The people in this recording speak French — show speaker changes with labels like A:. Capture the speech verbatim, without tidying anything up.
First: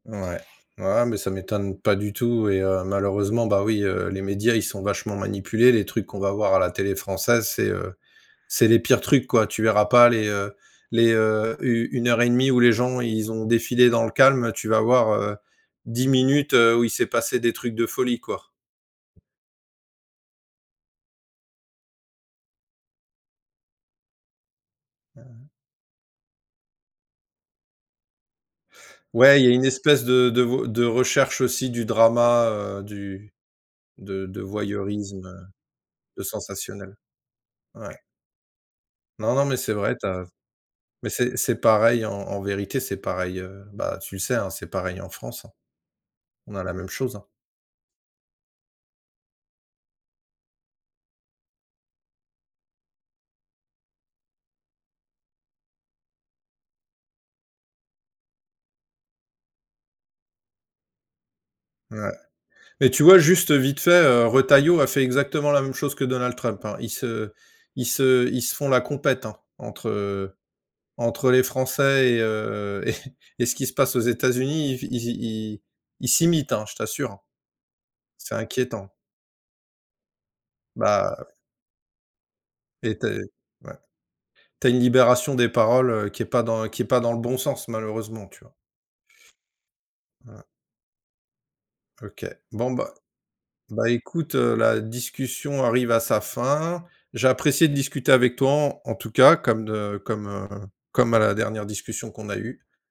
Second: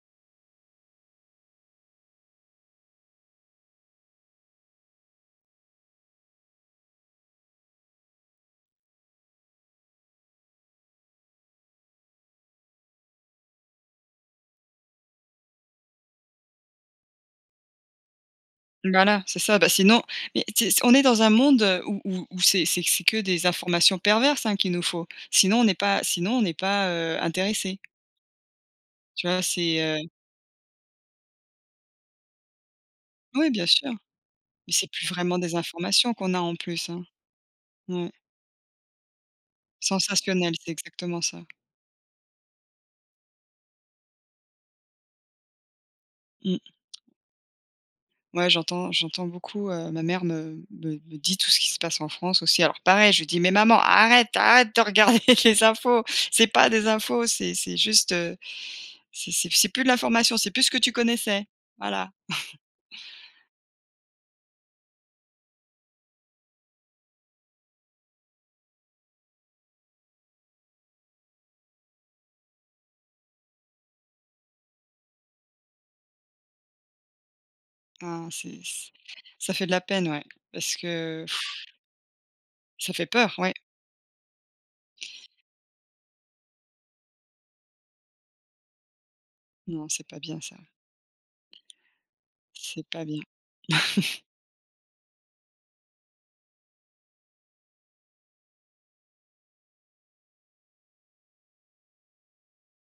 A: Ouais, ouais, mais ça m'étonne pas du tout et heu, malheureusement bah oui, heu, les médias ils sont vachement manipulés, les trucs qu'on va voir à la télé française, c'est, heu, c'est les pires trucs quoi, tu verras pas les, heu, les, heu, u une heure et demie où les gens ils ont défilé dans le calme, heu, tu vas voir, heu, dix minutes, heu, où il s'est passé des trucs de folie quoi.
B: Voilà c'est ça bah sinon mais si c on est dans un monde où où où c'est c'est c'est que des informations perverses hein qu'il nous faut,
A: Ah ouais.
B: sinon on est pas sinon on est pas, heu, intéressé. Tu vois
A: Ouais, il y a une
B: c'est, heu
A: espèce de de vo de recherche aussi du drama, heu, du
B: Oui bien sûr,
A: de de
B: mais c'est plus
A: voyeurisme,
B: vraiment
A: heu,
B: des informations
A: de
B: qu'on a en plus
A: sensationnel.
B: hein?
A: Ouais.
B: Ouais.
A: Non, non mais c'est vrai tu as
B: Sensationnel, c'est
A: mais
B: exactement
A: c'est
B: ça.
A: c'est pareil en en vérité, c'est pareil, heu, bah tu le sais hein, c'est pareil en France hein. On
B: Mmh.
A: a la même chose hein.
B: Ouais j'entends j'entends beaucoup, heu, ma mère me me me dit tout ce qui se passe en France aussi alors pareil je lui dis: «Mais maman arrête arrête de regarder les infos c'est pas des infos c'est c'est juste, heu, c'est c'est p c'est plus de l'information c'est plus ce que tu connaissais», voilà.
A: Ouais, mais tu vois juste vite fait, heu, Retailleau a fait exactement la même chose que Donald Trump hein, ils se ils se ils se font la compète, hein entre, heu, entre les Français et heu, et et ce qui se passe aux États-Unis, ils f i ils ils s'imitent hein, je t'assure hein.
B: Ah
A: C'est
B: c'est c
A: inquiétant.
B: c ça fait de la peine ouais parce
A: Bah,
B: que
A: heu
B: ça
A: Et
B: fait
A: tu as, heu
B: peur, ouais.
A: ouais, tu as une libération des paroles, heu, qui est pas dans qui est pas dans le bon sens malheureusement, tu vois?
B: Non c'est pas bien
A: Voilà.
B: ça.
A: OK. Bon
B: C'est
A: bah
B: pas bien.
A: bah écoute, heu, la discussion arrive à sa fin. J'ai apprécié de discuter avec toi en en tout cas comme de comme, heu, comme à la dernière discussion qu'on a eu.